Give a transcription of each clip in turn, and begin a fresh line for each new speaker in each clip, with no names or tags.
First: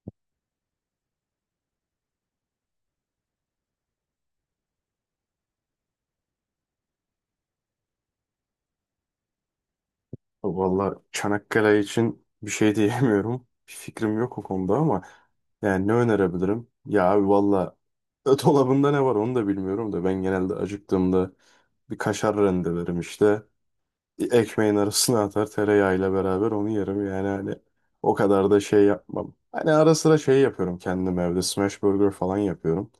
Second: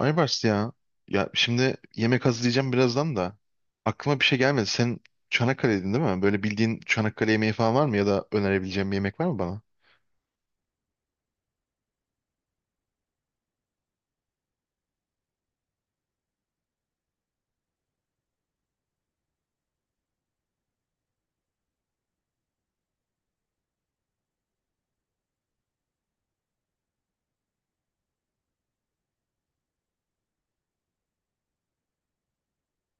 Aybars ya. Ya şimdi yemek hazırlayacağım birazdan da. Aklıma bir şey gelmedi. Sen Çanakkale'ydin değil mi? Böyle bildiğin Çanakkale yemeği falan var mı? Ya da önerebileceğim bir yemek var mı bana?
Vallahi Çanakkale için bir şey diyemiyorum. Bir fikrim yok o konuda ama yani ne önerebilirim? Ya abi valla dolabında ne var onu da bilmiyorum da ben genelde acıktığımda bir kaşar rendelerim işte. Ekmeğin arasına atar tereyağıyla beraber onu yerim yani hani o kadar da şey yapmam. Hani ara sıra şey yapıyorum kendim evde smash burger falan yapıyorum.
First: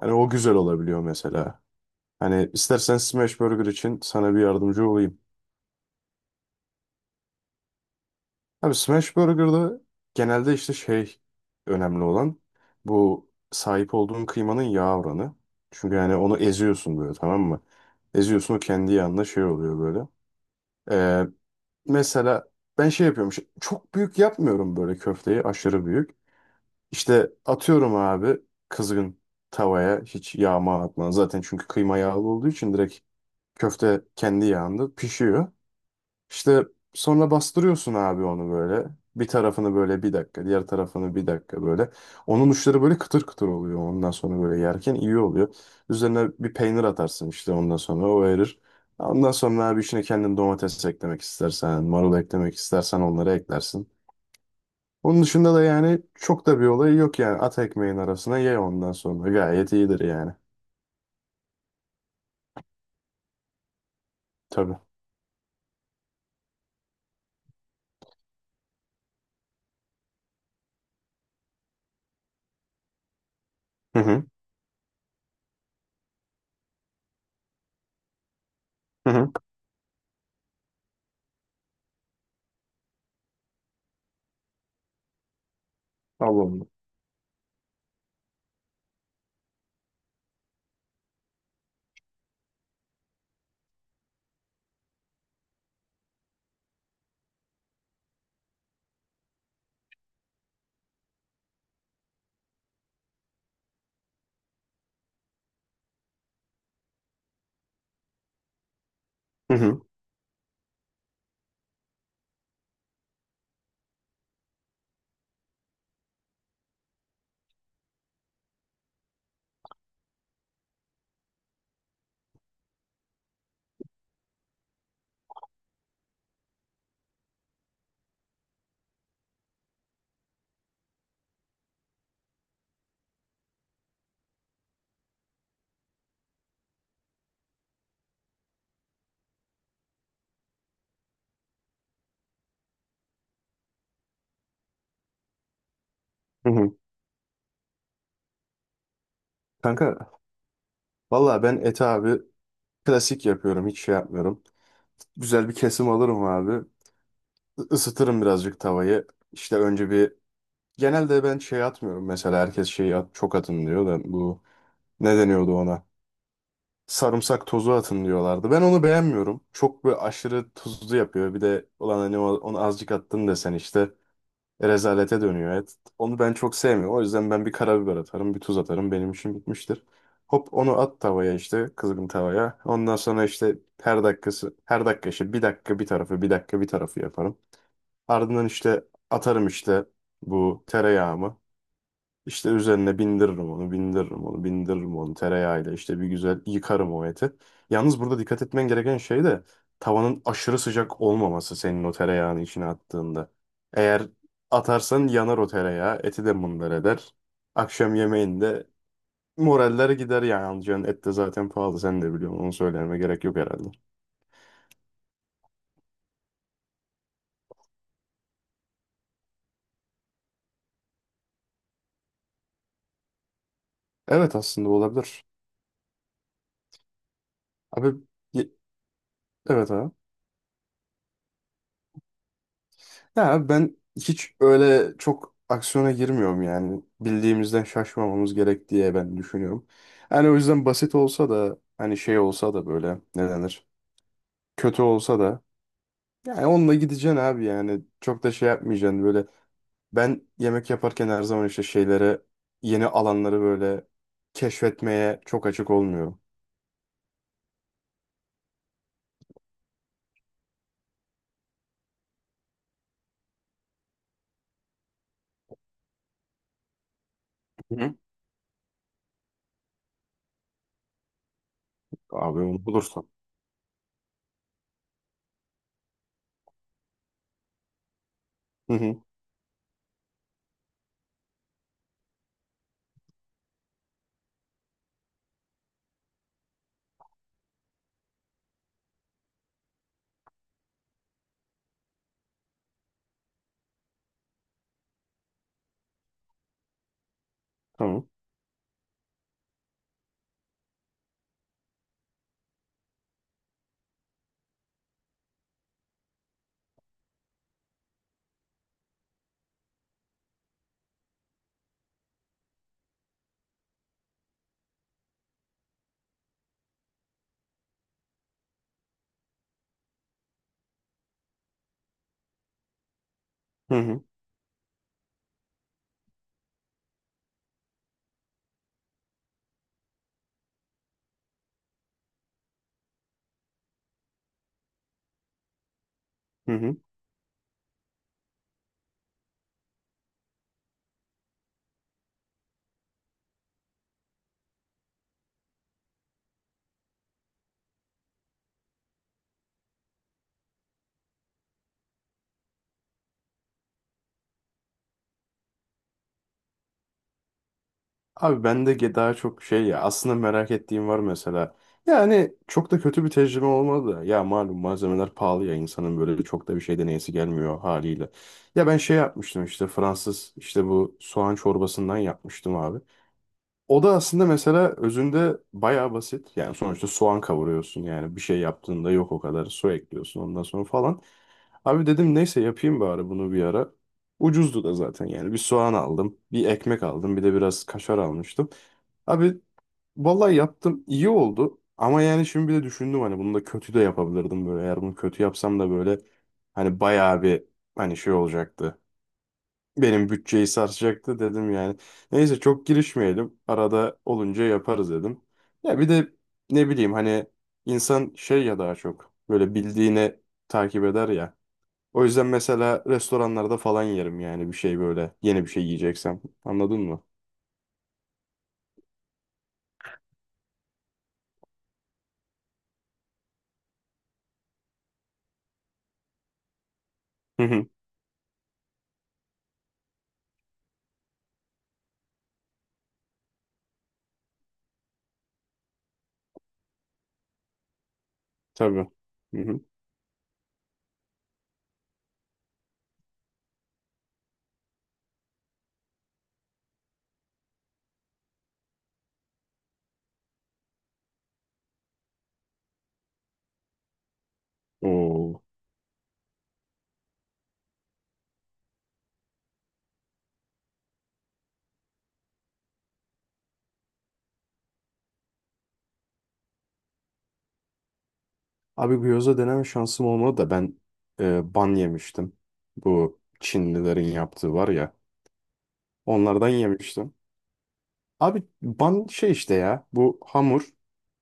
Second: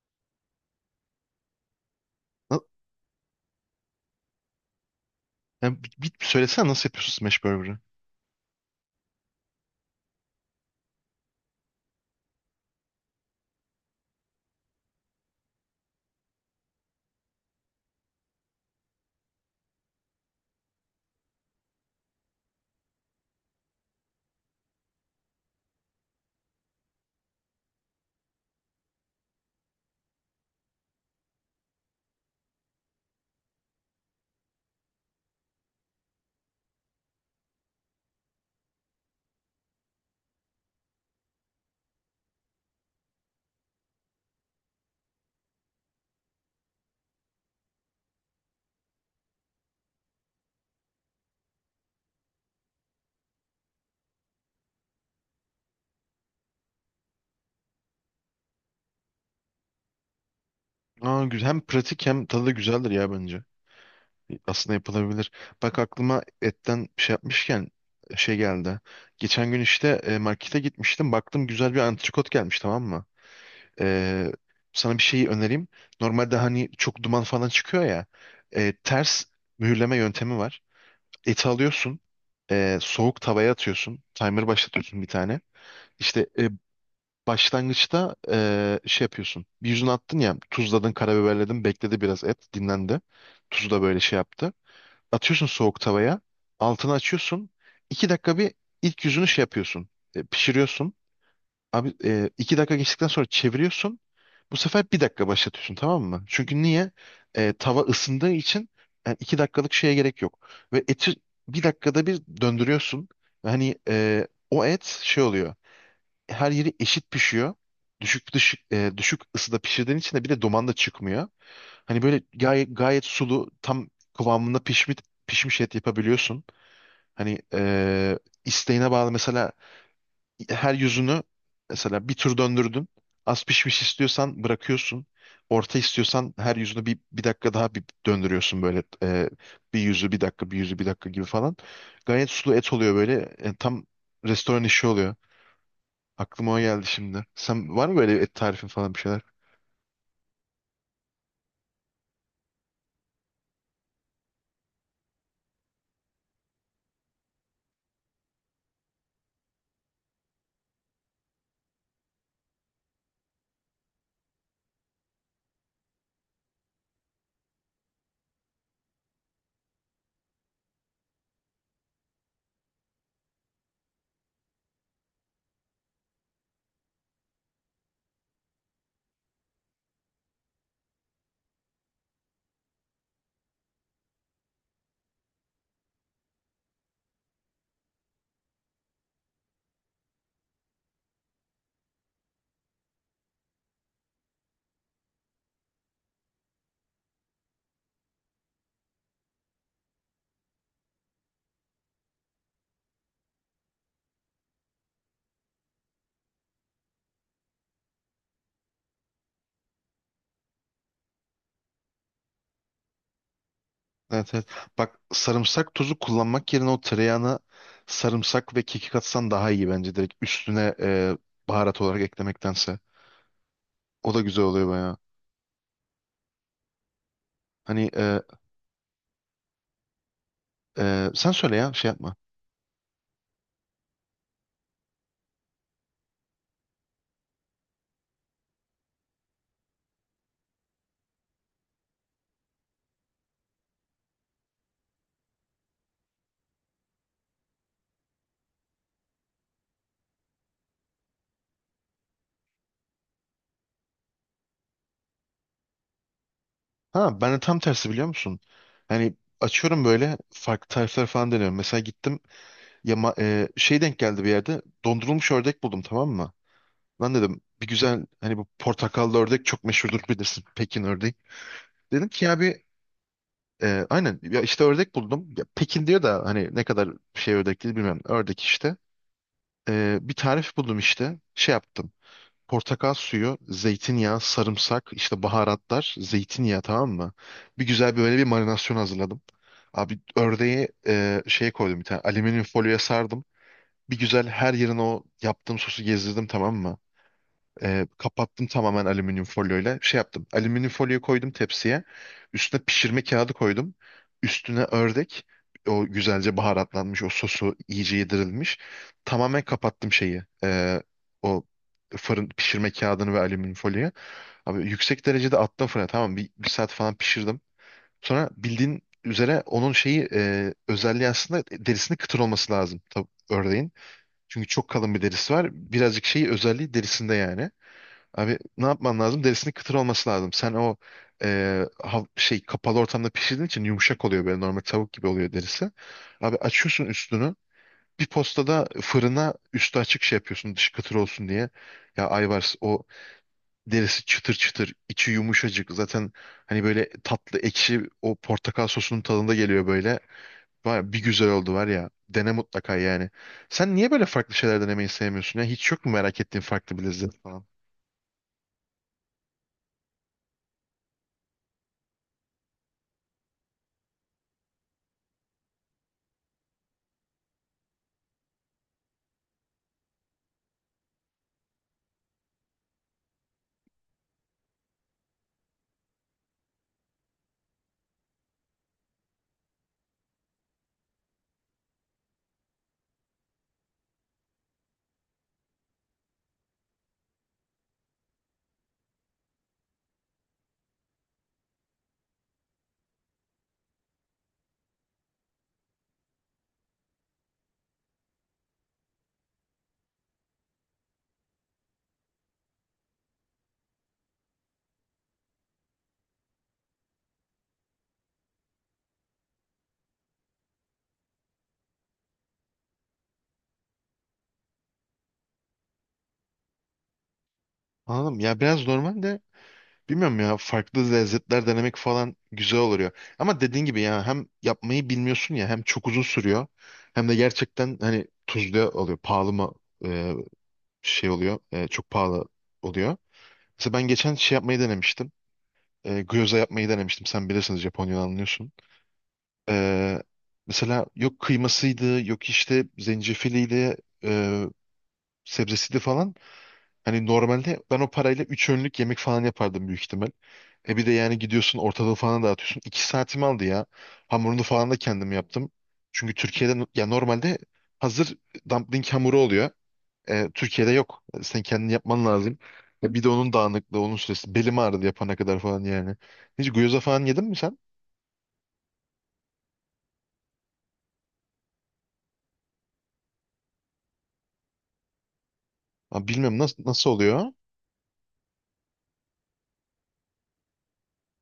Hani o güzel olabiliyor mesela. Hani
Na-
istersen smash burger için sana bir yardımcı olayım.
Ya, bir söylesene nasıl yapıyorsun smash burger'ı?
Abi Smash Burger'da genelde işte şey önemli olan bu sahip olduğun kıymanın yağ oranı. Çünkü yani onu eziyorsun böyle, tamam mı? Eziyorsun, o kendi yağında şey oluyor böyle. Ee, mesela ben şey yapıyorum çok büyük yapmıyorum böyle köfteyi aşırı büyük. İşte atıyorum abi kızgın tavaya hiç yağma atmadan zaten, çünkü kıyma yağlı olduğu için direkt köfte kendi yağında pişiyor. İşte sonra bastırıyorsun abi onu böyle. Bir tarafını böyle bir dakika, diğer tarafını bir dakika böyle. Onun uçları böyle kıtır kıtır oluyor. Ondan sonra böyle yerken iyi oluyor. Üzerine bir peynir atarsın işte, ondan sonra o erir. Ondan sonra abi içine kendin domates eklemek istersen, marul eklemek istersen onları eklersin. Onun dışında da yani çok da bir olayı yok yani. At ekmeğin arasına, ye ondan sonra. Gayet iyidir yani.
Aa, güzel. Hem pratik hem tadı da güzeldir ya bence. Aslında
Tabii.
yapılabilir. Bak aklıma etten bir şey yapmışken şey geldi. Geçen gün işte markete gitmiştim. Baktım güzel bir antrikot gelmiş tamam mı?
Hı hı.
E, Sana bir şeyi önereyim. Normalde hani çok duman falan çıkıyor ya.
Hı
Ters
hı.
mühürleme yöntemi var. Eti alıyorsun. Soğuk tavaya atıyorsun. Timer başlatıyorsun bir tane. İşte
Allah'ım.
başlangıçta şey yapıyorsun. Bir yüzüne attın ya tuzladın, karabiberledin. Bekledi biraz et dinlendi. Tuzu da böyle şey yaptı, atıyorsun soğuk tavaya. Altını açıyorsun. İki dakika bir ilk yüzünü şey yapıyorsun. Pişiriyorsun. Abi iki dakika geçtikten sonra çeviriyorsun. Bu sefer bir dakika başlatıyorsun tamam mı? Çünkü niye? Tava ısındığı için yani iki
Hı
dakikalık
hı.
şeye gerek yok. Ve eti bir dakikada bir döndürüyorsun. Hani o et şey oluyor, her yeri eşit pişiyor. Düşük ısıda pişirdiğin için de bir de duman da çıkmıyor. Hani böyle gayet sulu tam kıvamında pişmiş et yapabiliyorsun. Hani isteğine bağlı mesela, her yüzünü, mesela bir tur döndürdün. Az pişmiş istiyorsan bırakıyorsun. Orta istiyorsan her yüzünü bir dakika daha bir döndürüyorsun böyle bir yüzü bir dakika bir yüzü bir dakika gibi falan. Gayet sulu et oluyor böyle. Tam restoran işi oluyor.
Hı
Aklıma o
hı.
geldi şimdi. Sen var mı böyle et tarifin falan bir şeyler?
Kanka valla ben eti abi klasik yapıyorum. Hiç şey yapmıyorum. Güzel bir kesim alırım abi. Isıtırım birazcık tavayı. İşte önce bir... Genelde ben şey atmıyorum. Mesela herkes şey at, çok atın diyor da bu... Ne deniyordu ona? Sarımsak tozu atın diyorlardı. Ben onu beğenmiyorum. Çok böyle aşırı tuzlu yapıyor. Bir de ulan hani onu azıcık attın desen işte. Rezalete dönüyor. Evet, onu ben çok sevmiyorum. O yüzden ben bir karabiber atarım, bir tuz atarım. Benim işim bitmiştir. Hop onu at tavaya işte kızgın tavaya. Ondan sonra işte her dakikası, her dakika işte bir dakika bir tarafı, bir dakika bir tarafı yaparım. Ardından işte atarım işte bu tereyağımı. İşte üzerine bindiririm onu, bindiririm onu, bindiririm onu tereyağıyla. İşte bir güzel yıkarım o eti. Yalnız burada dikkat etmen gereken şey de tavanın aşırı sıcak olmaması senin o tereyağını içine attığında. Eğer atarsan yanar o tereyağı, eti de mındar eder. Akşam yemeğinde moraller gider yani, alacağın et de zaten pahalı, sen de biliyorsun, onu söylememe gerek yok herhalde.
Evet, evet. Bak, sarımsak tozu kullanmak yerine o tereyağına sarımsak ve kekik atsan daha iyi bence. Direkt üstüne baharat olarak eklemektense. O da
Evet
güzel oluyor
aslında
bayağı.
olabilir. Abi
Hani
ye- evet abi.
sen söyle ya şey yapma.
Ya ben hiç öyle çok aksiyona girmiyorum yani. Bildiğimizden şaşmamamız gerek diye ben düşünüyorum. Yani o yüzden basit olsa da, hani şey olsa da böyle, ne denir? Kötü olsa da yani onunla gideceksin abi yani. Çok da şey yapmayacaksın böyle. Ben yemek yaparken her zaman işte şeylere, yeni alanları böyle keşfetmeye çok açık olmuyorum.
Ha, ben de tam tersi, biliyor musun? Yani açıyorum böyle farklı tarifler falan deniyorum. Mesela gittim ya şey, denk geldi bir yerde dondurulmuş ördek buldum tamam mı? Lan dedim bir
Hı.
güzel, hani bu portakallı ördek çok meşhurdur bilirsin, Pekin ördeği. Dedim ki ya
Abi
bir
onu bulursan.
aynen ya işte ördek buldum. Ya Pekin diyor da hani ne kadar şey ördek değil bilmiyorum. Ördek
Hı
işte.
hı.
Bir tarif buldum işte. Şey yaptım. Portakal suyu, zeytinyağı, sarımsak, işte baharatlar, zeytinyağı, tamam mı? Bir güzel böyle bir marinasyon hazırladım. Abi ördeği şeye koydum, bir tane alüminyum folyoya sardım. Bir güzel her yerine o yaptığım sosu gezdirdim tamam mı?
Tamam.
Kapattım tamamen alüminyum folyoyla. Şey yaptım. Alüminyum folyoyu koydum tepsiye. Üstüne pişirme kağıdı koydum. Üstüne ördek. O güzelce baharatlanmış. O sosu iyice yedirilmiş. Tamamen kapattım şeyi. O fırın pişirme kağıdını ve alüminyum folyoyu. Abi yüksek derecede attım fırına. Tamam, bir saat falan pişirdim. Sonra bildiğin üzere onun şeyi özelliği aslında derisinin kıtır olması lazım. Tabii ördeğin.
Hı hı.
Çünkü çok kalın bir derisi var. Birazcık şeyi özelliği derisinde yani. Abi ne yapman lazım? Derisinin kıtır olması lazım. Sen o e, şey, kapalı ortamda pişirdiğin için yumuşak oluyor, böyle normal tavuk gibi oluyor derisi. Abi
Hı hı.
açıyorsun üstünü. Bir postada fırına üstü açık şey yapıyorsun, dışı kıtır olsun diye. Ya Ayvars, o derisi çıtır çıtır, içi yumuşacık. Zaten hani böyle tatlı ekşi o portakal sosunun tadında geliyor böyle. Var, bir güzel oldu var ya. Dene mutlaka yani. Sen niye böyle farklı şeyler denemeyi sevmiyorsun ya? Hiç yok mu merak ettiğin farklı bir lezzet falan?
Abi bende daha çok şey, ya aslında merak ettiğim var mesela. Yani çok da kötü bir tecrübe olmadı da. Ya malum malzemeler pahalı ya, insanın böyle çok da bir şey deneyesi gelmiyor haliyle. Ya ben şey yapmıştım işte, Fransız işte bu soğan çorbasından yapmıştım abi. O da aslında mesela özünde bayağı basit. Yani sonuçta soğan kavuruyorsun yani, bir şey yaptığında yok o kadar, su ekliyorsun ondan sonra falan. Abi dedim neyse yapayım bari bunu bir ara. Ucuzdu da zaten yani, bir soğan aldım, bir ekmek aldım, bir de biraz kaşar almıştım. Abi vallahi yaptım, iyi oldu ama yani şimdi bir de düşündüm hani bunu da kötü de yapabilirdim böyle. Eğer bunu kötü yapsam da böyle hani bayağı bir, hani şey olacaktı. Benim bütçeyi sarsacaktı dedim yani. Neyse, çok girişmeyelim. Arada olunca yaparız dedim. Ya bir de ne bileyim hani, insan şey ya, daha çok böyle bildiğini takip eder ya. O yüzden mesela restoranlarda falan yerim yani bir şey, böyle yeni bir şey yiyeceksem. Anladın mı?
Anladım. Ya biraz normal de, bilmiyorum ya, farklı lezzetler denemek falan güzel oluyor. Ama dediğin gibi ya hem yapmayı bilmiyorsun ya hem çok uzun sürüyor, hem de
Hı hı.
gerçekten hani tuzlu oluyor, pahalı mı e, şey oluyor, çok pahalı oluyor. Mesela ben geçen şey yapmayı denemiştim. Gyoza yapmayı denemiştim. Sen bilirsiniz, Japonya'dan anlıyorsun.
Tabii. Hı hı.
E, Mesela yok kıymasıydı, yok işte zencefiliyle e, sebzesiydi falan. Hani normalde ben o parayla 3 önlük yemek falan yapardım büyük ihtimal. E bir de yani gidiyorsun, ortalığı falan dağıtıyorsun. 2 saatimi aldı ya. Hamurunu falan da kendim
Oo.
yaptım. Çünkü Türkiye'de ya, normalde hazır dumpling hamuru oluyor. Türkiye'de yok. Sen kendin yapman lazım. Bir de onun dağınıklığı, onun süresi. Belim ağrıdı yapana kadar falan yani. Hiç gyoza falan yedin mi sen?
Abi gyoza deneme şansım olmadı da ben ban yemiştim. Bu Çinlilerin yaptığı var ya.
Ha, bilmiyorum,
Onlardan
nasıl
yemiştim.
oluyor?
Abi ban şey işte, ya bu hamur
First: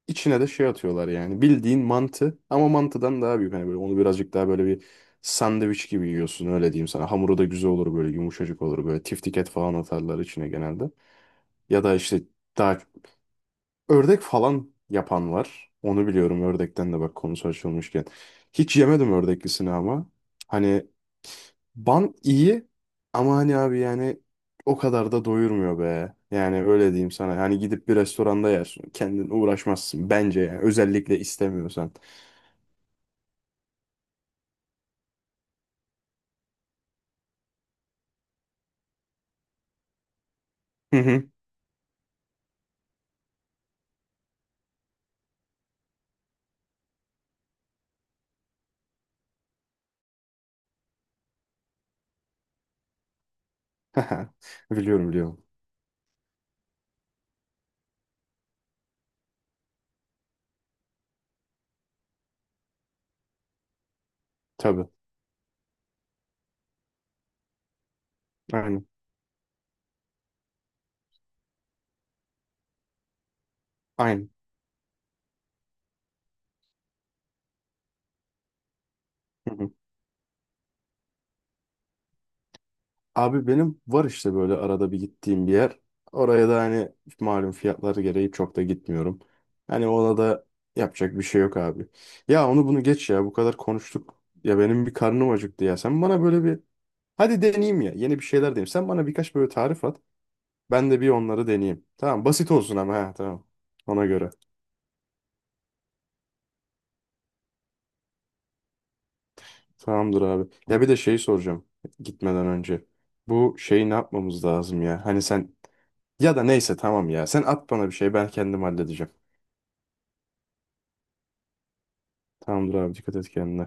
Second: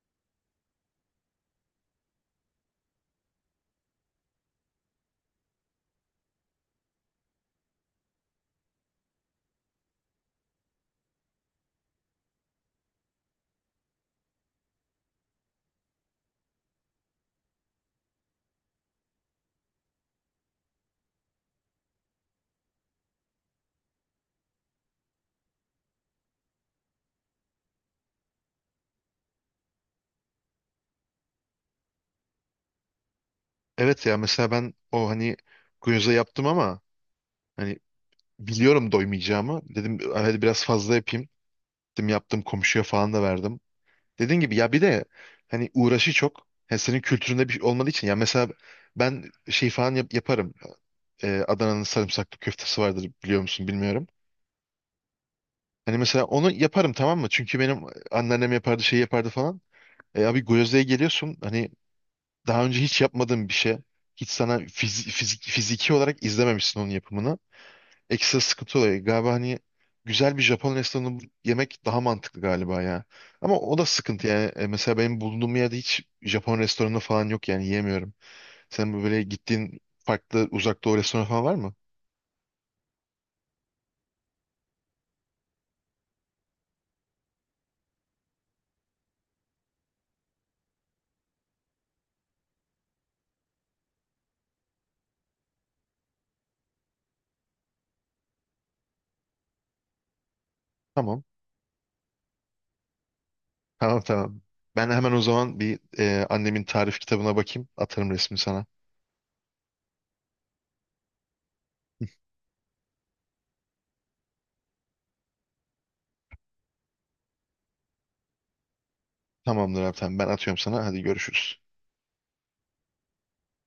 içine de şey atıyorlar yani, bildiğin mantı ama mantıdan daha büyük, hani böyle onu birazcık daha böyle bir sandviç gibi yiyorsun, öyle diyeyim sana. Hamuru da güzel olur böyle, yumuşacık olur böyle, tiftiket falan atarlar içine genelde, ya da işte daha, ördek falan yapan var. Onu biliyorum ördekten de, bak konusu açılmışken. Hiç yemedim ördeklisini ama. Hani ban iyi ama hani abi yani o kadar da doyurmuyor be. Yani öyle diyeyim sana. Hani gidip bir restoranda yersin. Kendin uğraşmazsın bence yani. Özellikle istemiyorsan.
Evet ya, mesela ben o hani gyoza yaptım ama hani biliyorum doymayacağımı. Dedim hadi biraz fazla
Hı
yapayım.
hı.
Gittim yaptım, komşuya falan da verdim. Dediğin gibi ya, bir de hani uğraşı çok. Yani senin kültüründe bir şey olmadığı için ya, mesela ben şey falan yaparım. Adana'nın sarımsaklı köftesi vardır, biliyor musun bilmiyorum.
Biliyorum, biliyorum.
Hani mesela onu yaparım tamam mı? Çünkü benim anneannem yapardı, şey yapardı falan. E abi Gyozda'ya geliyorsun, hani daha önce hiç yapmadığın bir şey. Hiç sana
Tabii.
fiziki olarak izlememişsin onun yapımını. Ekstra sıkıntı
Aynen.
olayı galiba. Hani güzel bir Japon restoranında bu yemek daha mantıklı galiba ya. Ama o da sıkıntı
Aynen.
yani. Mesela benim bulunduğum yerde hiç Japon restoranı falan yok, yani yiyemiyorum. Sen böyle gittiğin farklı uzak doğu restoranı falan var mı?
Abi benim var işte böyle arada bir gittiğim bir yer. Oraya da hani malum fiyatları gereği çok da gitmiyorum. Hani ona da yapacak bir şey yok abi. Ya onu bunu geç ya, bu kadar konuştuk. Ya benim bir karnım acıktı ya. Sen bana böyle bir, hadi deneyeyim ya, yeni bir şeyler deneyeyim. Sen bana birkaç böyle tarif at. Ben de bir
Tamam.
onları deneyeyim. Tamam, basit olsun ama, ha tamam.
Tamam
Ona göre.
tamam. Ben hemen o zaman bir annemin tarif kitabına bakayım. Atarım resmi sana.
Tamamdır abi. Ya bir de şeyi soracağım gitmeden önce. Bu şeyi ne yapmamız lazım ya? Hani sen, ya da neyse tamam ya. Sen at bana bir şey, ben kendim halledeceğim.
Tamamdır abi, tamam. Ben atıyorum sana. Hadi görüşürüz.
Tamamdır abi, dikkat et kendine.